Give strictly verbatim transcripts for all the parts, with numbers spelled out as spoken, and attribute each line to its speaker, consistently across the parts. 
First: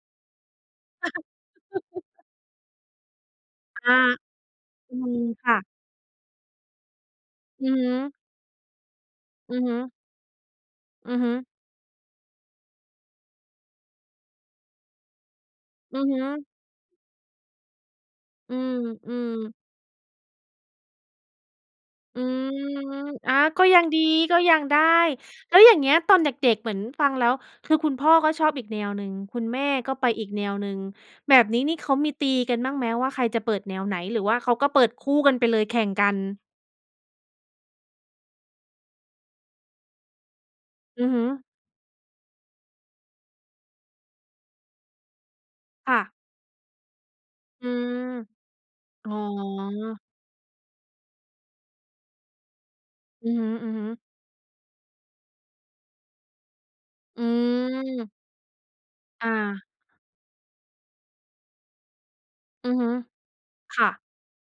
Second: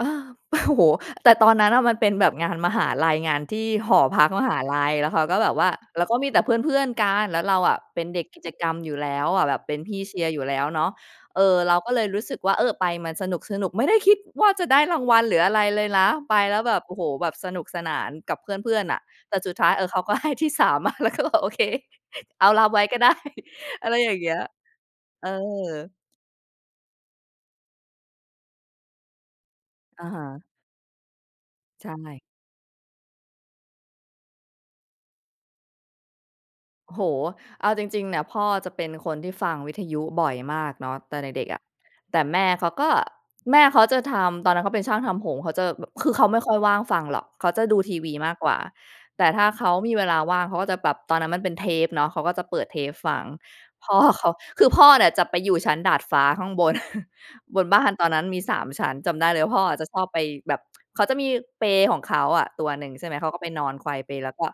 Speaker 1: อา โอ้โฮ แต่ตอนนั้นอะมันเป็นแบบงานมหาลัย งานที่
Speaker 2: ค
Speaker 1: ห
Speaker 2: ่ะ
Speaker 1: อพักมหาลั
Speaker 2: อ
Speaker 1: ย
Speaker 2: ื
Speaker 1: แล้วเ
Speaker 2: ม
Speaker 1: ขาก็
Speaker 2: ค
Speaker 1: แบ
Speaker 2: ่
Speaker 1: บว่
Speaker 2: ะ
Speaker 1: าแล้วก็มีแต่เพื่อน ๆ กัน แล้วเรา
Speaker 2: อื
Speaker 1: อ
Speaker 2: อ
Speaker 1: ะ
Speaker 2: ฮ
Speaker 1: เป็น
Speaker 2: ึ
Speaker 1: เด็กกิจกรรมอยู่แล้วอะ แ
Speaker 2: อ
Speaker 1: บ
Speaker 2: ื
Speaker 1: บ
Speaker 2: อ
Speaker 1: เ
Speaker 2: ฮ
Speaker 1: ป็
Speaker 2: ึ
Speaker 1: นพี่เชียร์อยู่แล้วเนาะ
Speaker 2: อือฮึ
Speaker 1: เออ เราก็เลยรู้สึกว่า เออ ไปมันสนุก ๆ ไม่ได้คิดว่าจะได้รางวัล หรืออะไรเลย
Speaker 2: อื
Speaker 1: น
Speaker 2: อ
Speaker 1: ะ
Speaker 2: ฮ
Speaker 1: ไป
Speaker 2: ึ
Speaker 1: แล้วแบบ โอ้โฮ แบบสนุกสนานกับเพ
Speaker 2: อื
Speaker 1: ื่อน ๆ น่ะ
Speaker 2: ม
Speaker 1: แต่ส
Speaker 2: ๆ
Speaker 1: ุดท้าย เออ เขาก็ ให้ที่ สาม มา เราก็บอกโอเค
Speaker 2: อื
Speaker 1: เอาร
Speaker 2: ม
Speaker 1: ับไว้ ก็ได้
Speaker 2: อา ก็ยัง
Speaker 1: อะไร
Speaker 2: ดี
Speaker 1: อย่างเงี
Speaker 2: ก
Speaker 1: ้
Speaker 2: ็
Speaker 1: ย
Speaker 2: ยังได้
Speaker 1: เอ
Speaker 2: แล้วอย่างเง
Speaker 1: อ
Speaker 2: ี้ยตอนเด็ก ๆ เหมือนฟังแล้ว คือคุณพ่อก็ชอบอีกแนวหนึ่ง คุณแม่ก็
Speaker 1: อ
Speaker 2: ไป
Speaker 1: ะฮ
Speaker 2: อีก
Speaker 1: ะ
Speaker 2: แนวหนึ่ง แบบนี้นี่
Speaker 1: ใช
Speaker 2: เขามี
Speaker 1: ่
Speaker 2: ตีกันบ้างไหม? ว่าใครจะเปิดแนวไหน หรือว่าเขาก็เปิดคู่กันไปเลยแข่งกัน?
Speaker 1: โอ้โฮ เอาจริง ๆ เนี่ย พ่อจะเป็นคนที่ฟังวิทยุบ่อยมากเนาะ
Speaker 2: อือ
Speaker 1: แต
Speaker 2: ฮ
Speaker 1: ่
Speaker 2: ึ
Speaker 1: เด็ก ๆ อะ แต่แม่เขาก็ แม่เขาจะทำ ตอนนั้นเขาเป็นช่างทำผม เขาจะแบ
Speaker 2: ค
Speaker 1: บ
Speaker 2: ่
Speaker 1: ค
Speaker 2: ะ
Speaker 1: ือเขาไม่ค่อยว่างฟังหรอก เขาจะ
Speaker 2: อื
Speaker 1: ดูที
Speaker 2: ม
Speaker 1: วีมากกว่า
Speaker 2: อ๋อ
Speaker 1: แต่ถ้าเขามีเวลาว่างเขาก็จะแบบ ตอนนั้นมันเป็นเทปเนาะ เขาก็จะเปิดเทปฟัง
Speaker 2: อือฮึ
Speaker 1: พ่อ
Speaker 2: ๆ
Speaker 1: เขา คือพ่อเนี่ยจะไปอยู่ชั้นดาดฟ้าข้างบน
Speaker 2: อื
Speaker 1: บนบ้านตอ
Speaker 2: ม
Speaker 1: นนั้นมี สาม ชั้น จำได
Speaker 2: อ
Speaker 1: ้เลยพ่อ
Speaker 2: า
Speaker 1: จะชอบไปแบบ เขาจะมีเปลของเขาอะตั
Speaker 2: อ
Speaker 1: ว
Speaker 2: ือ
Speaker 1: ห
Speaker 2: ฮ
Speaker 1: นึ
Speaker 2: ึ
Speaker 1: ่ง ใช่ไหม เขาก็ไปนอน
Speaker 2: ค
Speaker 1: ไ
Speaker 2: ่
Speaker 1: กว
Speaker 2: ะ
Speaker 1: เปล แล้วก็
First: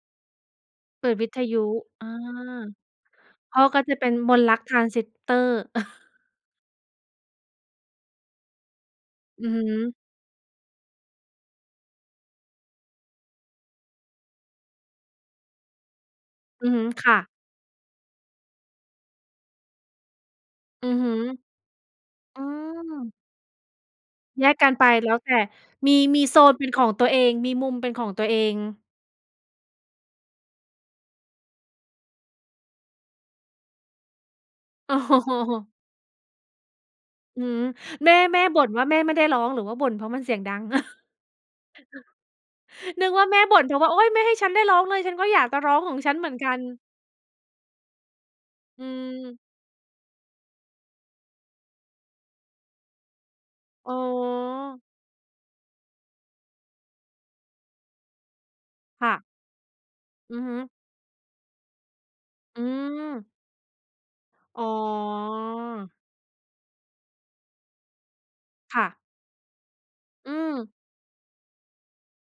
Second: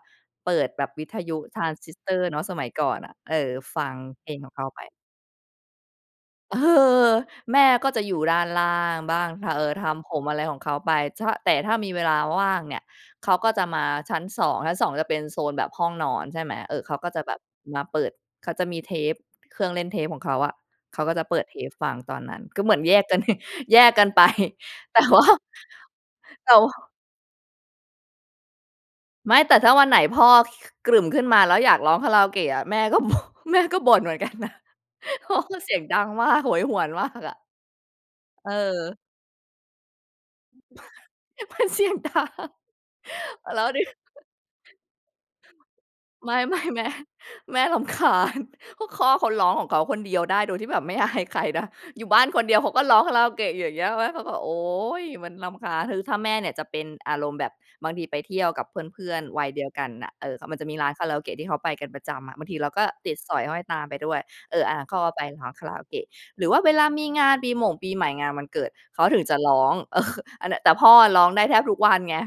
Speaker 1: เปิดแบบว
Speaker 2: เป
Speaker 1: ิ
Speaker 2: ิ
Speaker 1: ท
Speaker 2: ดวิ
Speaker 1: ยุ
Speaker 2: ทย
Speaker 1: ท
Speaker 2: ุ
Speaker 1: รานซิส
Speaker 2: อ
Speaker 1: เ
Speaker 2: า
Speaker 1: ตอร์เนาะ สมัยก่อนอะ เออ
Speaker 2: พ่อก
Speaker 1: ฟ
Speaker 2: ็
Speaker 1: ั
Speaker 2: จ
Speaker 1: ง
Speaker 2: ะเป็น
Speaker 1: เพ
Speaker 2: ม
Speaker 1: ลง
Speaker 2: นต
Speaker 1: ข
Speaker 2: ์ร
Speaker 1: อง
Speaker 2: ั
Speaker 1: เ
Speaker 2: ก
Speaker 1: ขา
Speaker 2: ทร
Speaker 1: ไป
Speaker 2: านซิสเตอร์
Speaker 1: เออ แม่ก็จะอยู่ด้านล่างบ้าง
Speaker 2: อือฮ
Speaker 1: เออ ท
Speaker 2: ึ
Speaker 1: ำผมอะไรของเขาไปชะ แต่ถ้ามีเวลาว่างเนี่ย เขาก็จะมาชั้น สอง ชั้น สอง จะเป็นโซนแบบห้องนอนใช่ไหม
Speaker 2: อื
Speaker 1: เ
Speaker 2: อ
Speaker 1: อ
Speaker 2: ฮ
Speaker 1: อ
Speaker 2: ึ
Speaker 1: เขาก
Speaker 2: ค
Speaker 1: ็
Speaker 2: ่
Speaker 1: จ
Speaker 2: ะ
Speaker 1: ะแบบมาเปิด เขาจะมีเทป เครื่องเล่นเทปของเขาอะ
Speaker 2: อื
Speaker 1: เ
Speaker 2: อ
Speaker 1: ขา
Speaker 2: ฮึ
Speaker 1: ก็จะเปิดเทปฟังตอนนั้
Speaker 2: อื
Speaker 1: น คือเหมือน แยกก
Speaker 2: ม
Speaker 1: ัน แยกกัน ไป
Speaker 2: แยกกันไป
Speaker 1: แต่
Speaker 2: แล้
Speaker 1: ว
Speaker 2: ว
Speaker 1: ่า
Speaker 2: แต่ มี มีโซ
Speaker 1: แต
Speaker 2: น
Speaker 1: ่
Speaker 2: เป็นข
Speaker 1: ว
Speaker 2: องตัวเอง มีมุมเป็นของตัวเอง
Speaker 1: ไม่ แต่ถ้าวันไหนพ่อ กรึ่มขึ้นมา แล้วอยากร้องคาราโอเกะอะ แม่ก็ แม่ก็บ่นเหมือน กันนะ
Speaker 2: อ๋
Speaker 1: พ่อก็
Speaker 2: อ
Speaker 1: เสียงดังมาก โหยหวนมากอ
Speaker 2: อื
Speaker 1: ะ
Speaker 2: อฮึ แม่ แม่
Speaker 1: เ
Speaker 2: บ่นว่า
Speaker 1: อ
Speaker 2: แ
Speaker 1: อ
Speaker 2: ม่ไม่ได้ร้อง หรือว่าบ่นเพราะมันเสียงดัง
Speaker 1: มันเสียงดัง
Speaker 2: นึกว่าแม่บ
Speaker 1: แล
Speaker 2: ่น
Speaker 1: ้
Speaker 2: เ
Speaker 1: ว
Speaker 2: พรา
Speaker 1: ดู
Speaker 2: ะว่า โอ๊ย ไม่ให้ฉันได้ร้องเลย ฉันก็อยากจะร้องของฉันเหม
Speaker 1: ไ
Speaker 2: ื
Speaker 1: ม
Speaker 2: อ
Speaker 1: ่
Speaker 2: นก
Speaker 1: ไ
Speaker 2: ั
Speaker 1: ม
Speaker 2: น
Speaker 1: ่ แม่ แม่รำคาญ ก
Speaker 2: อื
Speaker 1: ็พ่อเขา
Speaker 2: ม
Speaker 1: ร้องของเขาคนเดียวได้โดยที่แบบ ไม่ อายใครนะ อยู่บ้านคนเดียวเขาก็ร้องคาราโอเกะอยู่อย่างเงี้
Speaker 2: อ
Speaker 1: ย
Speaker 2: ๋อ
Speaker 1: แม่เขาก็โอ๊ย มันรำคาญ คือถ้าแม่เนี่ยจะเป็นอารมณ์แบบ บางทีไปเที่ยวกับเพ
Speaker 2: ค
Speaker 1: ื
Speaker 2: ่
Speaker 1: ่อน
Speaker 2: ะ
Speaker 1: ๆ วัยเดียวกันน่ะ เอ
Speaker 2: อื
Speaker 1: อ เข
Speaker 2: อ
Speaker 1: า
Speaker 2: ฮ
Speaker 1: ม
Speaker 2: ึ
Speaker 1: ันจะมีร้านคาราโอเกะที่เขาไปกันประจำอะ บางที
Speaker 2: อื
Speaker 1: เราก็ติด
Speaker 2: ม
Speaker 1: สอยห้อยตามไปด้วย เอ
Speaker 2: อ๋
Speaker 1: อ อ่า เขาก็ไปร้านคาราโอเ
Speaker 2: อ
Speaker 1: กะ หรือว่าเวลามีงานปีหม่งปีใหม่ งานวันเกิด
Speaker 2: ค่ะ
Speaker 1: เขาถึงจะร้อง เออ
Speaker 2: อื
Speaker 1: อันเนี่ย
Speaker 2: ม
Speaker 1: แต่พ่อร้องได้แทบทุกวันไง